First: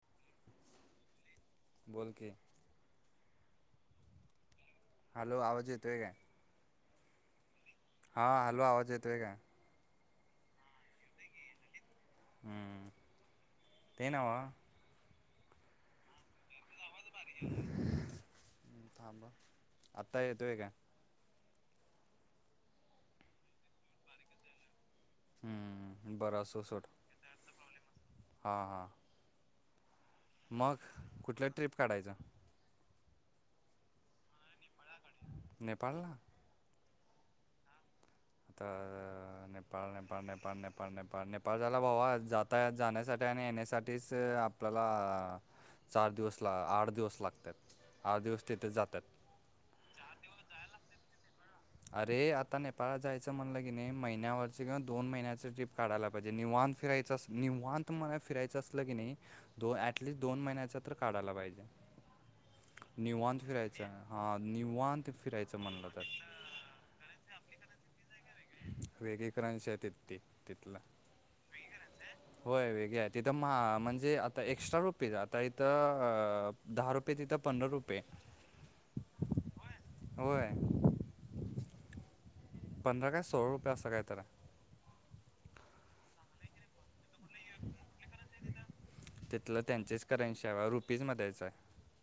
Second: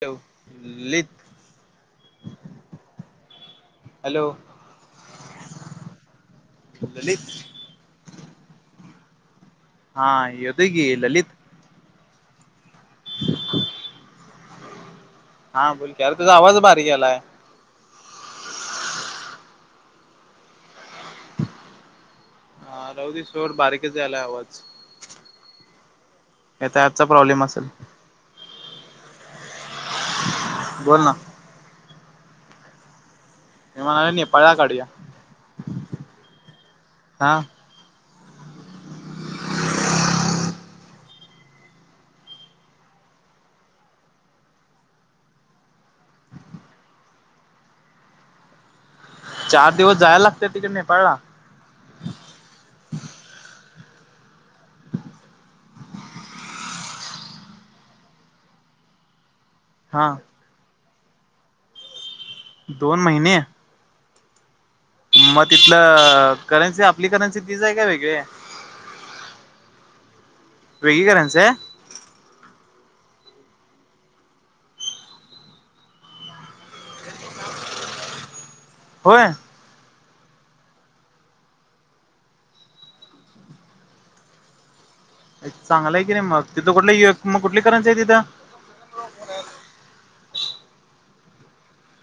ठेवलित बोल की hello hello आवाज येतोय आहे काय ललित हा हॅलो, आवाज येतोय काय? हा येतोय की ललित. हम्म ते नव्ह हा बोल की, अरे तुझा आवाज बारीक यायलाय. हम्म थांब हा आता येतोय का? हा राहू दे सोड बारीकच यायलाय आवाज. हम्म बरं असो सोड प्रॉबलेम असल. हा हा. मग बोल ना कुठल्या ट्रिप काढायचं? विमानाने नेपाळला काढूया. नेपाळला हा तर अ नेपाळ नेपाळ नेपाळ नेपाळ नेपाळ नेपाळ जायला भावा जाताया जाण्यासाठी आणि येण्यासाठीच आप आपल्याला चार दिवस ला आठ दिवस लागत्यात, आठ दिवस तिथे जात्यात. चार दिवस जायला लागतय तिकडे नेपाळला. अरे आता नेपाळला जायचं म्हणलं की नाय महिन्यावरच किंवा दोन महिन्याच ट्रिप काढायला पाहिजे निवांत फिरायचं अस निवांत मला फिरायचं असलं की नय दो हा ॲटलिस्ट दोन महिन्याचा तर काढायला पाहिजे. दोन महिने निवांत फिरायचा हा निवांत मग फिरायचं म्हणलं तर तिथलं करन्सी, आपली करन्सी तीच आहे का वेगळी ये? वेगळी करन्सी आहे तिथे ती तिथलं. करन्सी आहे वेगळी करन्सी हाय? होय वेगळी आहे तिथं मा म्हणजे आता एक्स्ट्रा रुपीज आता इथं अ दहा रुपये तिथं पंदरा रुपये. होय. होय होय. पंधरा काय सोळा रुपये असं काय तर हाय. एक चांगलं आहे की नाय मग, तिथं कुठल एक मग कुठली करन्सी हाय तिथं. तिथलं त्यांचेच करन्सी आहे बा रुपीज मध्येच आहे.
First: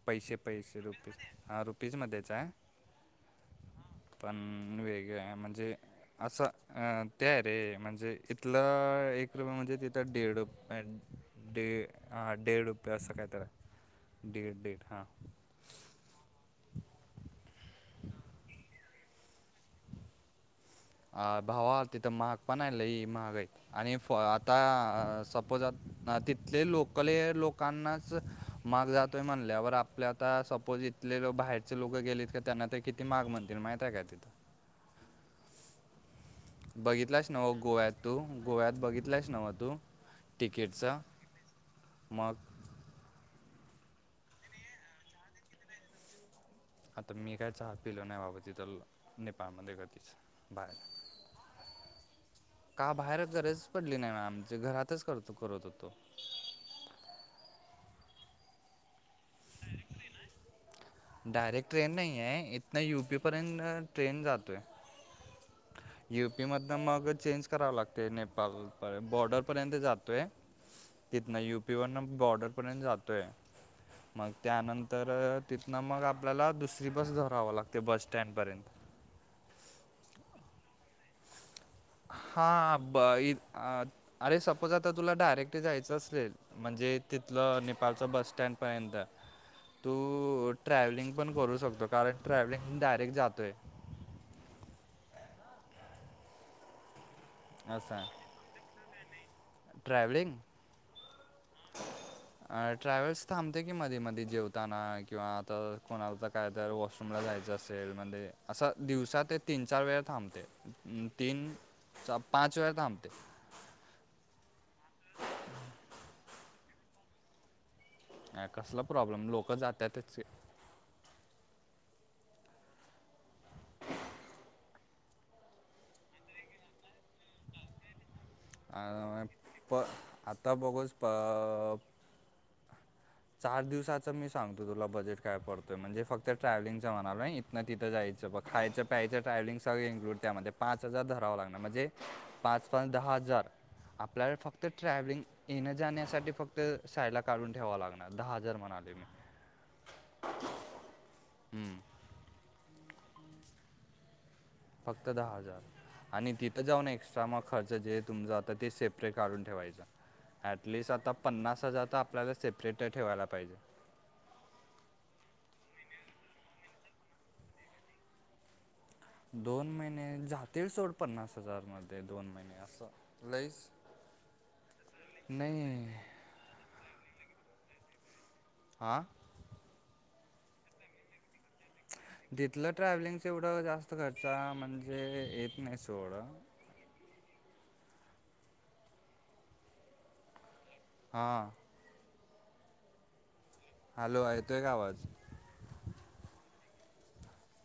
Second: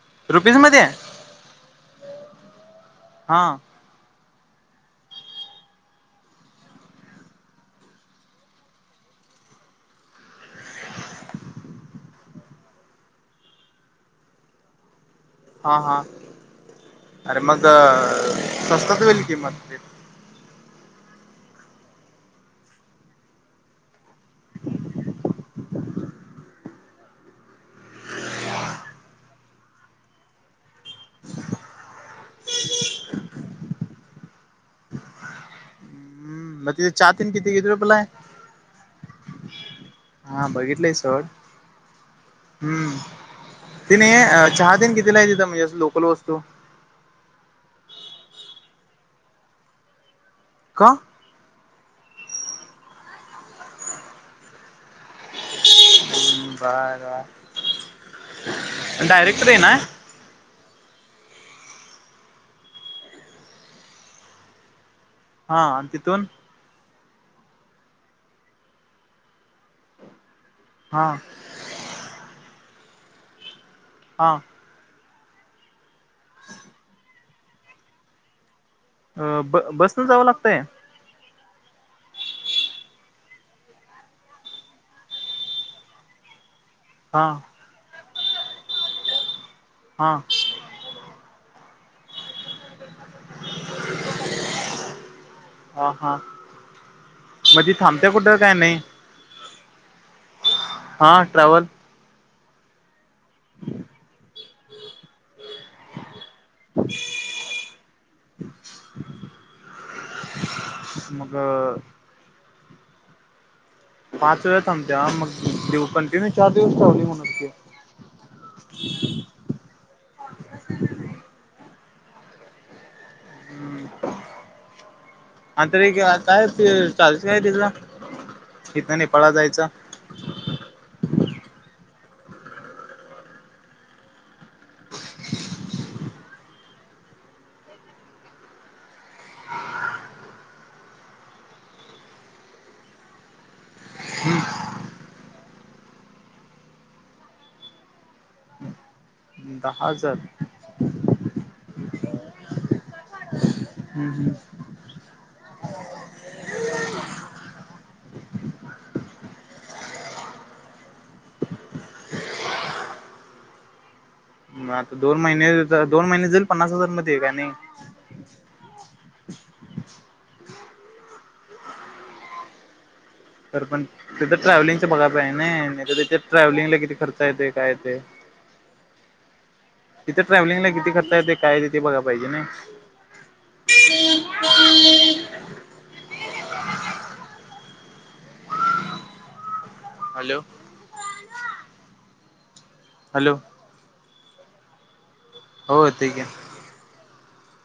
पैसे रुपीज पैसे मध्ये रुपिज हा रुपीजमध्येच हाय. हां पणं वेगळं हाय म्हणजे असं अ ते रे म्हणजे इथलं एक रुपये म्हणजे तीत त डेड रुपये अँड डेड हा डेड रुपया असं काय तरं हाय. दीड दीड हां हा हा अरे मग स्वस्तात होईल की मग ते आ भावाच तिथं महाग पण हाय लई महागय. आणि फ आता अ सपोज आ तिथले लोकले लोकांनाच महाग जातोय म्हणल्यावर आपले आता सपोज इथले लो बाहेरचे लोकं गेलेत का त्यांना ते कि ती महाग म्हणतील माहित हाय का तिथं. हम्म मग तिथे चहा बघितलायस तेन किती नव्ह किती गोव्यात रुपयला आहे? तू, गोव्यात बघितलायस नव्ह तू. हा बघितलंय तिकीटचं सोड मग हम्म. तिने अ चहा तेन कितीला आहे? तिथं म्हणजे असं लोकल वस्तू आता मी काय चहा पिलो नाय बाबा तिथं ल नेपाळमध्ये कधीच बाहेर. का? का बाहेरज गरजस पडली नाय म आमच घरातच करतो करत होतो. हूं बरा, डायरेक्ट ट्रेन हाय. डायरेक्ट ट्रेन नाहीये आहे इथनं यु पी पर्यंन ट्रेन जातोय. हा आणि तिथून? यु पी मधन मग चेंज कराव लागतंय नेपाल पर्यंत बॉर्डर पर्यंत जातोय हा तिथन यु प पी वरणा बॉर्डरपर्यंत जातोय. मग हा त्यानंतर अ तिथनं मग आपल्याला दुसरी बस धरावं लागते बस स्टँडपर्यंत अ ब बसनं जावं लागतंय हां ब इ अ द अरे सपोज आता तुला डायरेक्टं जायचं असेल म्हणजे हा तिथल नेपाळचा बस स्टँड पर्यंत तू हा ट्रॅव्हलिंग पण करू शकतो कारण ट्रॅवेलिंग डायरेक्ट जातोय. हा हा. मग ती असं थांबते आहे कुठं काय नाय हा ट्रॅव्हल अ ट्रॅव्हल्स थांबते की मध्ये मध्ये जेवताना किंवा तर कोणाला तर काय तर वॉशरूमला जायचं असं रेल मध्ये असा दिवसा ते तीन चार वेळ थांबते मग तीन चार पाचं वेळा थांबते. पाच वेळा थांबते हा मग दिव कन्टिन्यू चार दिवस ट्रॅवेलिंग होणार की अ कसला प्रॉब्लेम लोक जातातच. कसं ना हाय हा तर एक काय ते चार्जस काय त्याचा अ, हितंन नेपाळला जायचा? प आता बगोस प अह चार दिवसाचं मी सांगतो तुला बजेट काय पडतोय म्हणजे फक्त ट्रॅव्हलिंगचा म्हणालोय. ना तिथं जायचं ब खायं प्यायचं ट्रॅव्हलिंग सगळे इन्क्लूड त्यामध्ये पाच हजार धरावं लागणार म्हणजे पाच पाचं दहा हजार आपल्याला फक्त ट्रॅव्हलिंग येण्याजाण्यासाठी फक्त साइडला काढून ठेवाव लागणार. अह दहा हजार म्हणालो मी दहा हजार हम्म. हम्म हम्म. फक्त दहा हजारं आणि तिथं जाऊन एक्स्ट्रा मग खर्च जे तुमचा आता ते सेपरेट काढून ठेवायचं. ॲटलिस्ट आता पन्नास हजार तर आपल्याला सेपरेट ठेवायला पाहिजे. मग आता दोन महिनेचे दोन महिने जाईल पन्नास हजार मध्ये का नाही? दोन महिने जातील सोड पन्नास हजार मध्ये दोन महिने असं. लईच तर पण तिथं ट्रॅव्हलिंगच बघा पाय ने नाही तर ट्रॅव्हलिंगला किती खर्च येते काय येते. हा. तिथं ट्रॅव्हलिंगला किती खर्च येते काय? ते बघाय पाहिजे नाही दिथलं ट्रॅव्हलिंगच एवढं जास्त खर्चा म्हणजे येत नाही सोडं हॅलो. हां. हॅलो. हॅलो येतोय का आवाज? हो येतंय की.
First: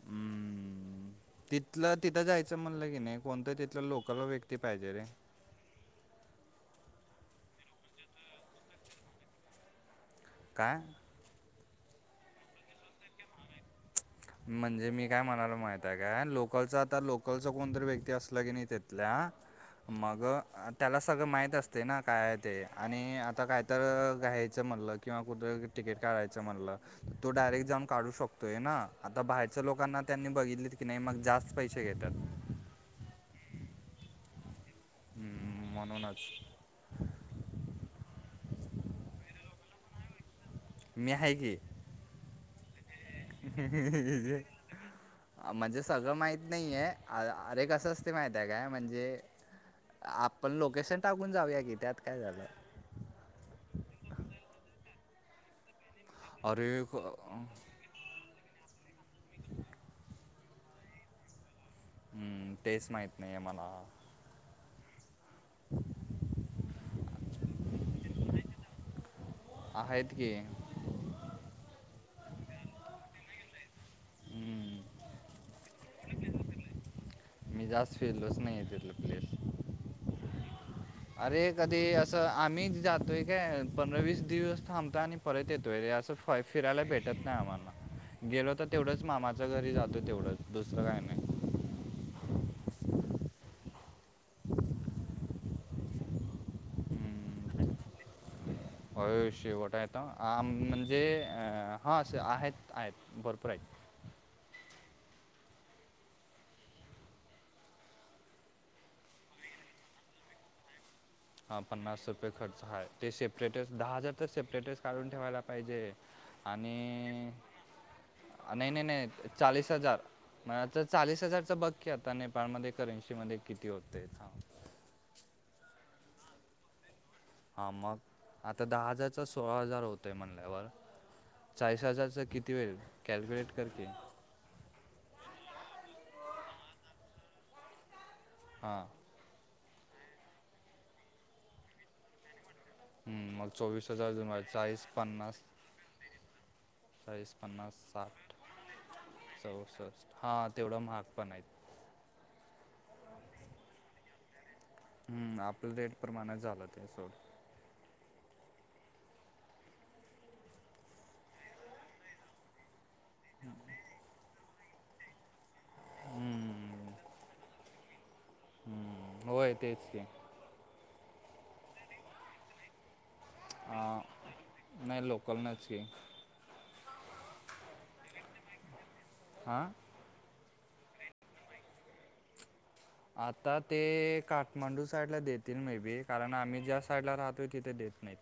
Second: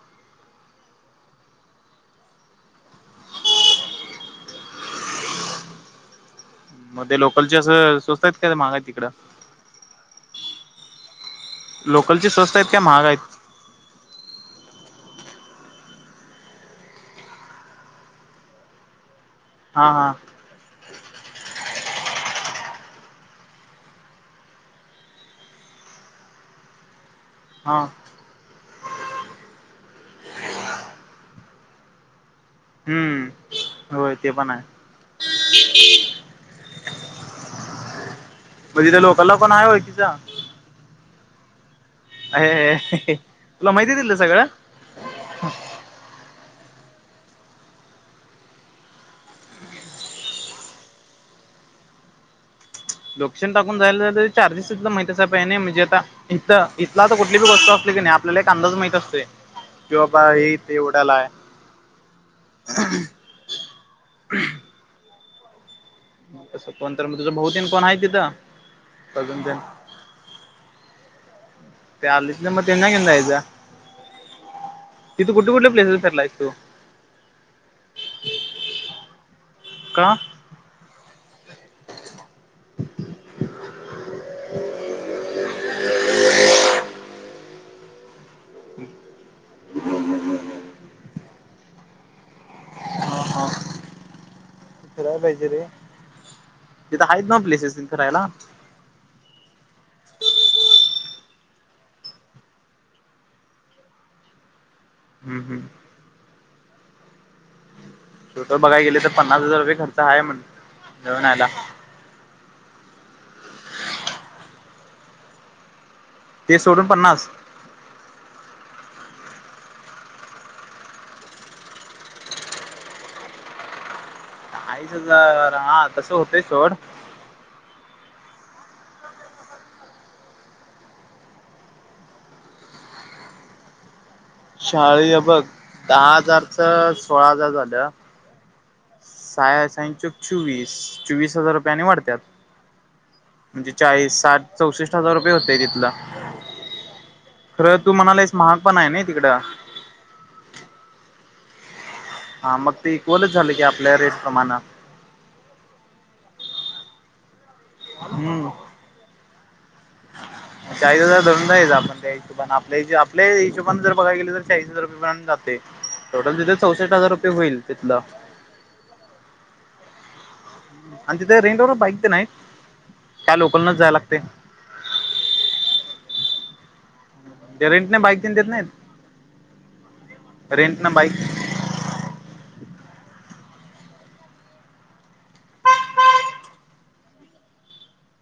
उम्म. तिथलं तिथं जायचं म्हणलं की नाही कोण तरं तिथलं लोकल व्यक्ती पाहिजे रे. मग ते लोकलचे असं स्वस्तात काय महाग आहे तिकडं? काय? लोकलची स्वस्थ आहेत का महाग आहेत. म्हणजे मी काय म्हणायला माहित आहे काय लोकलच आता लोकलच कोणतरी व्यक्ती असला की नाही तेथल्या हा हा मग त्याला सगळं माहीत असते ना काय ते, आणि आता काय तर घ्यायचं म्हणलं की किंवा कुठं तिकेट काढयं मला तो डायरेक्ट हा जाऊ शकतोय ना आता बाहेरच्या लोकांना त्यांनी बघितले की नाही मग जास्त पैसे घेतात. हम्म होय ते पण आहे. मनोनाज. म तिथ लोकलला कोण आहे ओळखीचा? मी हाय की. ऐ तुला माहिती तिथलं सगळं? म्हणजे सगळं माहित नाहीये अ अरे कसं असते माहित आहे काय म्हणजे आपण लोकेशन टाकून जाऊया की त्यात काय झालं. लोकेशन टाकून जायला तरी चार्जेस तिथला माहिती आहे सा पय नाही म्हणजे आता इथला अरे इथला आता कुठली क- बी [unintelligible] की नाही आपल्याला एक अंदाज माहित असते की बाबा हेथे एवढ्याला आहे. हम्म तेच माहीत नाही मला. [inaudible] तसं कोण तर मग तुझं बहुतेन कोण आहे तिथं अजून तेन आहेत की. ते आलीत ना मग तेना घेऊन जायचं. हम्म. कुठं कुठला पप्लॅसेस फिरला आहे तू? मी जास फिरलोच नाही आहे तिथलं प्लेस. का अरे कधी असं आम्ही जातोय काय पंधरा वीस-दिवस थांबतय आणि परत येतो. तोयरी असं फाय फिरायला भेटत नाही आम्हाला. गेलो तर तेवढंच मामाच्या घरी जातो तेवढंच दुसरं काय नाय. फीराय पाहिजे रे तिथं आहेत ना हम्म, प्लेसेस करायला. होय शेवट आहे आता आ म्हणजे हा असं आहेत आहेत भरपूर आहेत. हम्म हम्म. टोटल बघय गेले तर पन्नास हजार रुपये खर्च आहे म्हण. जाऊन यायला हा पन्नास ररुपये खर्च आहे ते सेपरेटच दहा हजार तर सेपरेटच काढून ठेवायला पाहिजे. ते सोडून पन्नास आणि नाही नाही नाही चाळीस हजार मला तर चाळीस हजारचं बघकी आता नेपाळमध्ये करन्सी मध्ये किती होतेत? चाळीस हजार हा तसं होतंय सोड हा मग आता दहा हजारचा सोळा हजार होतोय म्हणल्यावर चाळीस हजारचा किती होईल कॅलक्युलेट कर की. शाळी अ बघ दहा हजारचा सोळा हजार झाल्या. हां साहा सेन चूक चोवीस चोवीस हजार रुपयाने वाढत्यात. हम्म, मग म्हणजे चोवीस हजार चाळीस अजून साठ वाढ- चाळीस चौसष्ट हजार रुपये पन्नास होते तिथला. चाळीस पन्नास खरं तू साठ म्हणालास महाग पण आहे ना तिकडं. चौसष्ट हां तेवढं महाग पण आहेत. हा मग ते इक्वलच झालं की आपल्या रेट प्रमाणा. हम्म आपलं डेट प्रमाणाझालं ते सोड. हम्म चाळीस हजार धरून [unintelligible] आपण देयाचा पण आपल्ये जे हिशोबाने जर आपल्या बघाय गेलं तर चाळीस हजार रुपये पण जात ते टोटल तिथे चौसष्ट हम्म, हजार रुपये होईल तिथलं. हम्म होय तेच ते की. आणि तिथे रेंटवर बाईक तेन आहेत काय लोकल नच जाय अं, लागते? नाही लोकल नाची. ते रंट ने बाईकतेन देत नाहीत. हा. रेंट ना बाईक? आता ते काठमांडू साईडला देतील मे बी कारण आम्ही ज्या साईडला राहतोय तिथे देत नाहीत.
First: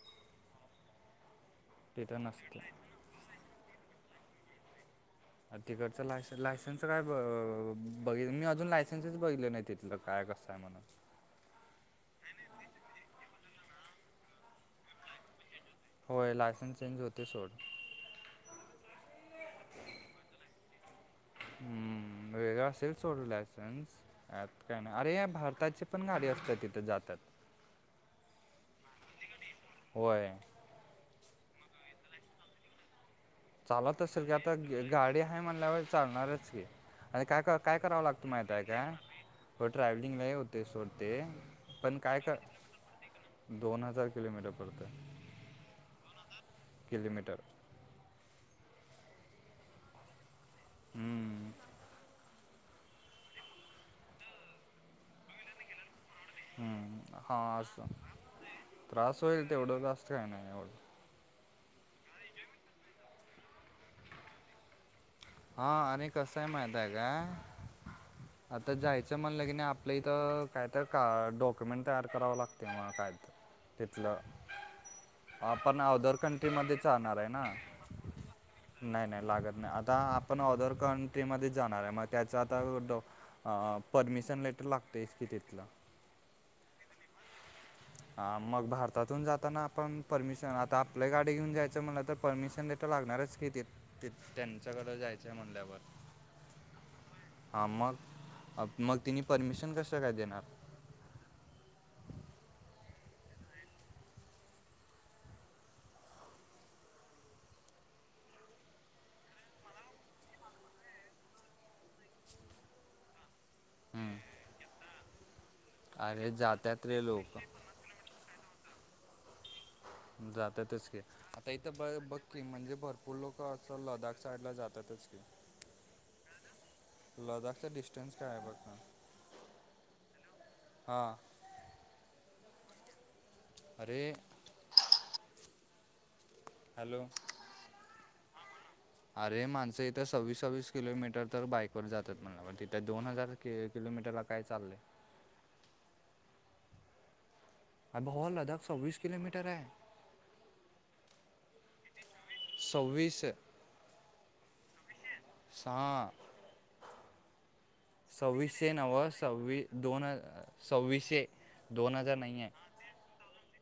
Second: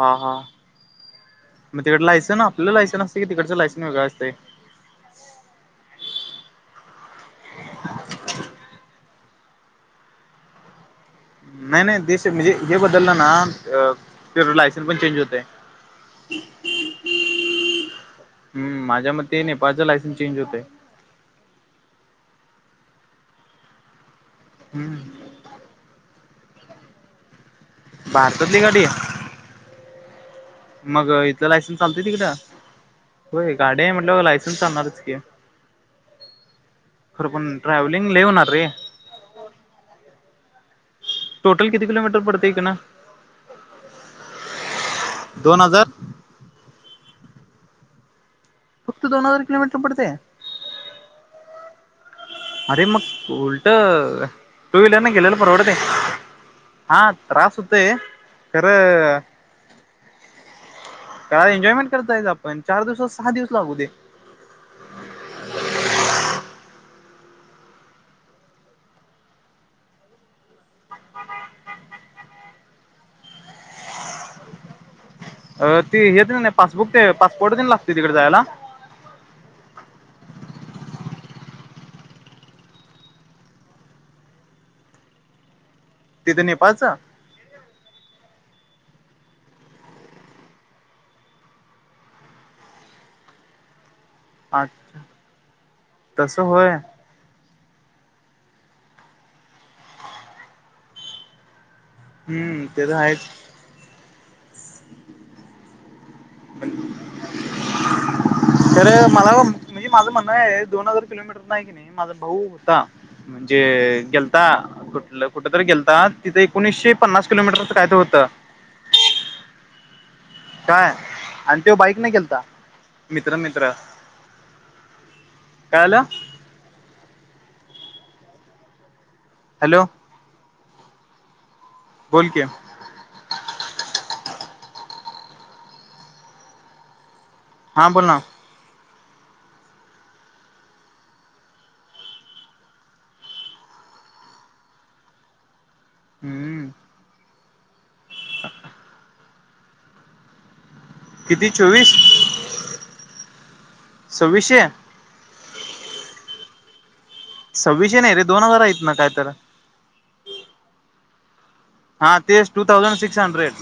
हा हा मग तिकडं तिथं लायसन नसते. आपल्या लायसन असते की तिकडचं लायसन वेगळं असते? तिकडच लाय लायसेनस काय ब बघित मी अजून लायसेन्सच बघितले नाही तिथलं काय कसं आहे. तमानं नाही नाही देश म्हणजे हे बदललं ना आ तेच लायसन पण चेंज होतं. होय लायसन्स चेंज होते सोड. हम् माझ्या मते नेपाळचं लायसन्स चेंज होतय. हम्म वेगळं असेल सोड लायसन्स अँप काय नाही. अरे हम्म या भारताचे पण गाडी असतात तिथे जातात. भारतातली गाडी. होय. मग इथंल लायसन्स चालतंय तिकडं? होय गाडी आहे चालत म्हटल्यावर असेल की आता लायसन्स चालणारच की गाडी आहे म्हणल्यावर चालणारच की आणि खरं काय कर पण काय करावं ट्रॅव्हलिंग लय लागत होणार माहित आहे रे काय, हो ट्रॅव्हलिंग लय होते सोड ते टोटल किती पण किलोमीटर काय कर पडतय इकडन दोन हजार किलोमीटर पडतय. दोन हजार किलोमीटर फक्त दोनहजार किलोमीटर पडते. हम्म. अरे मग उलट टू व्हीलरन गेलेल परवडंते. हम्म हा असं खरं त्रास होईल, तेवढं जास्त काही नाही एवढं काय एन्जॉयमेंट करताय आपण चार दिवसाच सहा दिवस लागू दे. हा आणि कसं आहे माहित आहे काय? आता जायचं म्हणलं, की नाही आपलं इथं काय तर का डॉक्युमेंट तयार करावं लागते म्हणत आहेत. तिथलं अ आपण ती अदर हे कंट्रीमध्ये पासबुक ते जाणार आहे ना पासपोर्ट तेन लागते तिकडे जायला? नाही नाही लागत नाही. आता आपण ऑदर कंट्रीमध्ये जाणार आहे मग त्याचा आता डॉक्यु अ परमिशन लेटर लागतय च की तिथलं. तिथं नेपाळचं? ह मग भारतातून जाताना आपण परमिशन आता आपल्या गाडी घेऊन जायचं म्हटला तर परमिशन तर लागणारच की तिथ तिथ त्यांच्याकडे अच्छा जायचंय म्हटल्यावर. तसं होय हां मग मग तिने परमिशन कसं काय देणार. हम्म ते तर आहेतच. तर मला ओ म्हणजे माझं म्हणणं आहे दोन हजार किलोमी टर आहे कणी माझा भाऊ होता. म्हणजे हम्म. गेलता. कुठल कुठ तरी गेलता. अरे तिथे जातात एकोणीशे रे पन्नास लोक किलोमीटर फक्त काय तर होतं. जात्यातच काय की. आता आणि तो इथं ब बाईकने बघ गेलता की म्हणजे भरपूर मित्र लोक मित्र असं लदाख साईड ला जातातच की. काय झालं. लदाखचा डिस्टन्स काय आहे बघ ना? हॅलो, हा बोल की? अरे हॅलो, हां बोल ना, अरे माणसं इथे सव्वीस सव्वीस किलोमीटर तर बाईकवर जातात म्हनाला तिथे दोन हजार क किलोमीटरला काय चाललंय? हम्म. अ भावा लदाख सव्वीस कलोमीटर आहे. किती चोवीस सव्वीस सव्वीशे? सहा सव्वीसशे नाही रे दोन हजार सव्वीशे आहेत न्हव ना काय तर सवीस दोन सव्वीशे हा तेचं टू थाऊजंड सिक्स हंड्रेड.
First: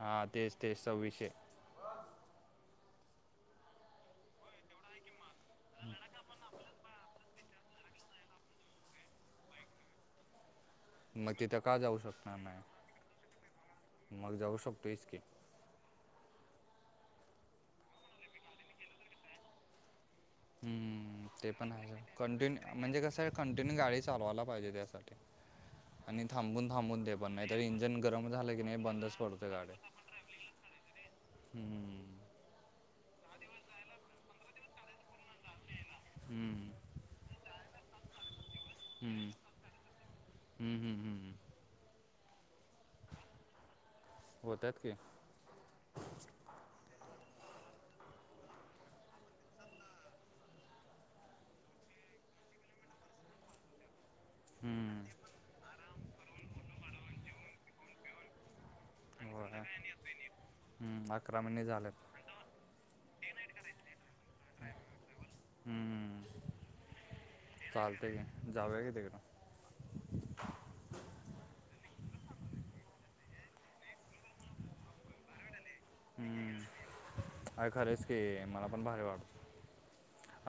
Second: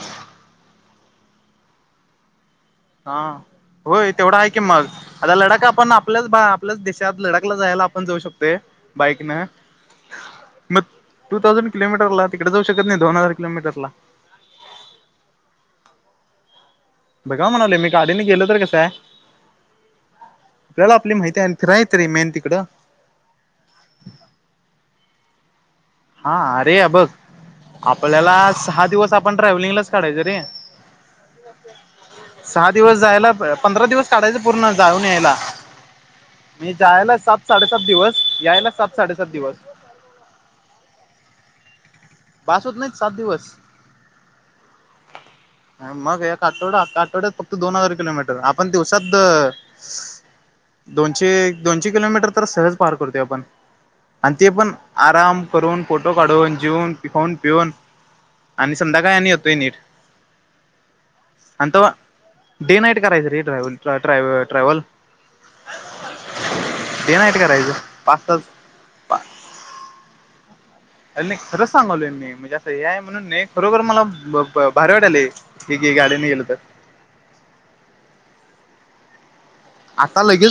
हा तेच तेच सव्विशे. हा होय तेवढा हाय की मग आता लडाख आपण आपल्याच भा आपल्याच देशात त्यात लडाखला जायला आपण जाऊ शकतोय बाईकन मग टू तिथं थाऊजन का जाऊ किलोमीटर ला तिकडं जाऊ शकत नाही दोन हजार किलोमीटर ला मल जाऊ शकतो की. बघा म्हणाव ले मी गाडीने गेलो तर कसंय. हम्म माहिती ते आहे पण फिराय हाय तरी मेन तिकडं कंटिन्यू म्हणजे कसं आहे कंटिन्यू गाडी चालवायला पाहिजे त्यासाठी आणि हा थांबून अरे बघ थांबून ते पण नाहीतर इंजन गरम आपल्याला झालं की नाही सहा दिवस बंदच आपण पडत गाड्या ट्रॅव्हलिंगलाच काढायचं रे हम्म. सहा दिवस जायला प पंधरा दिवस काढायचं पूर्ण जावुन यायला. हम्म, मी जायला सात साडेसात दिवस यायला सात साडेसात दिवस हम् हम हम् हम. बास होत नाहीत सात दिवस होतात की. [inaudible] मग एक आठवडा आठवड्यात फक्त दोन हजार किलोमीटर आपण दिवसातर दोनशे दोनशे किलोमीटर तर सहज पार करतोय आपण आणं ते पण हम्म, आराम करून फोटो काढून जेऊन खाऊन पिऊन. आणि संध्याकाळी आणि होतोय होय. नीट हम्म, अकरा मिनिट आणि तवा झालेत डे नाईट करायचं रे् ट्रॅव्हल ट्रॅव्ह ट्रॅव्हल. हम्म डे नाईट करायचं चालतय पाच तास जावुया कि तीकडं. अर नही खरंच सांगालो मी म्हणजे असं हे हाय म्हणून नाही खरोखर मला ब ब भारी वाटालेय. ठीक ये गाडीने गेलो तर हम्म अरे खरंच की मला पण भारी वाटत. आता लगेच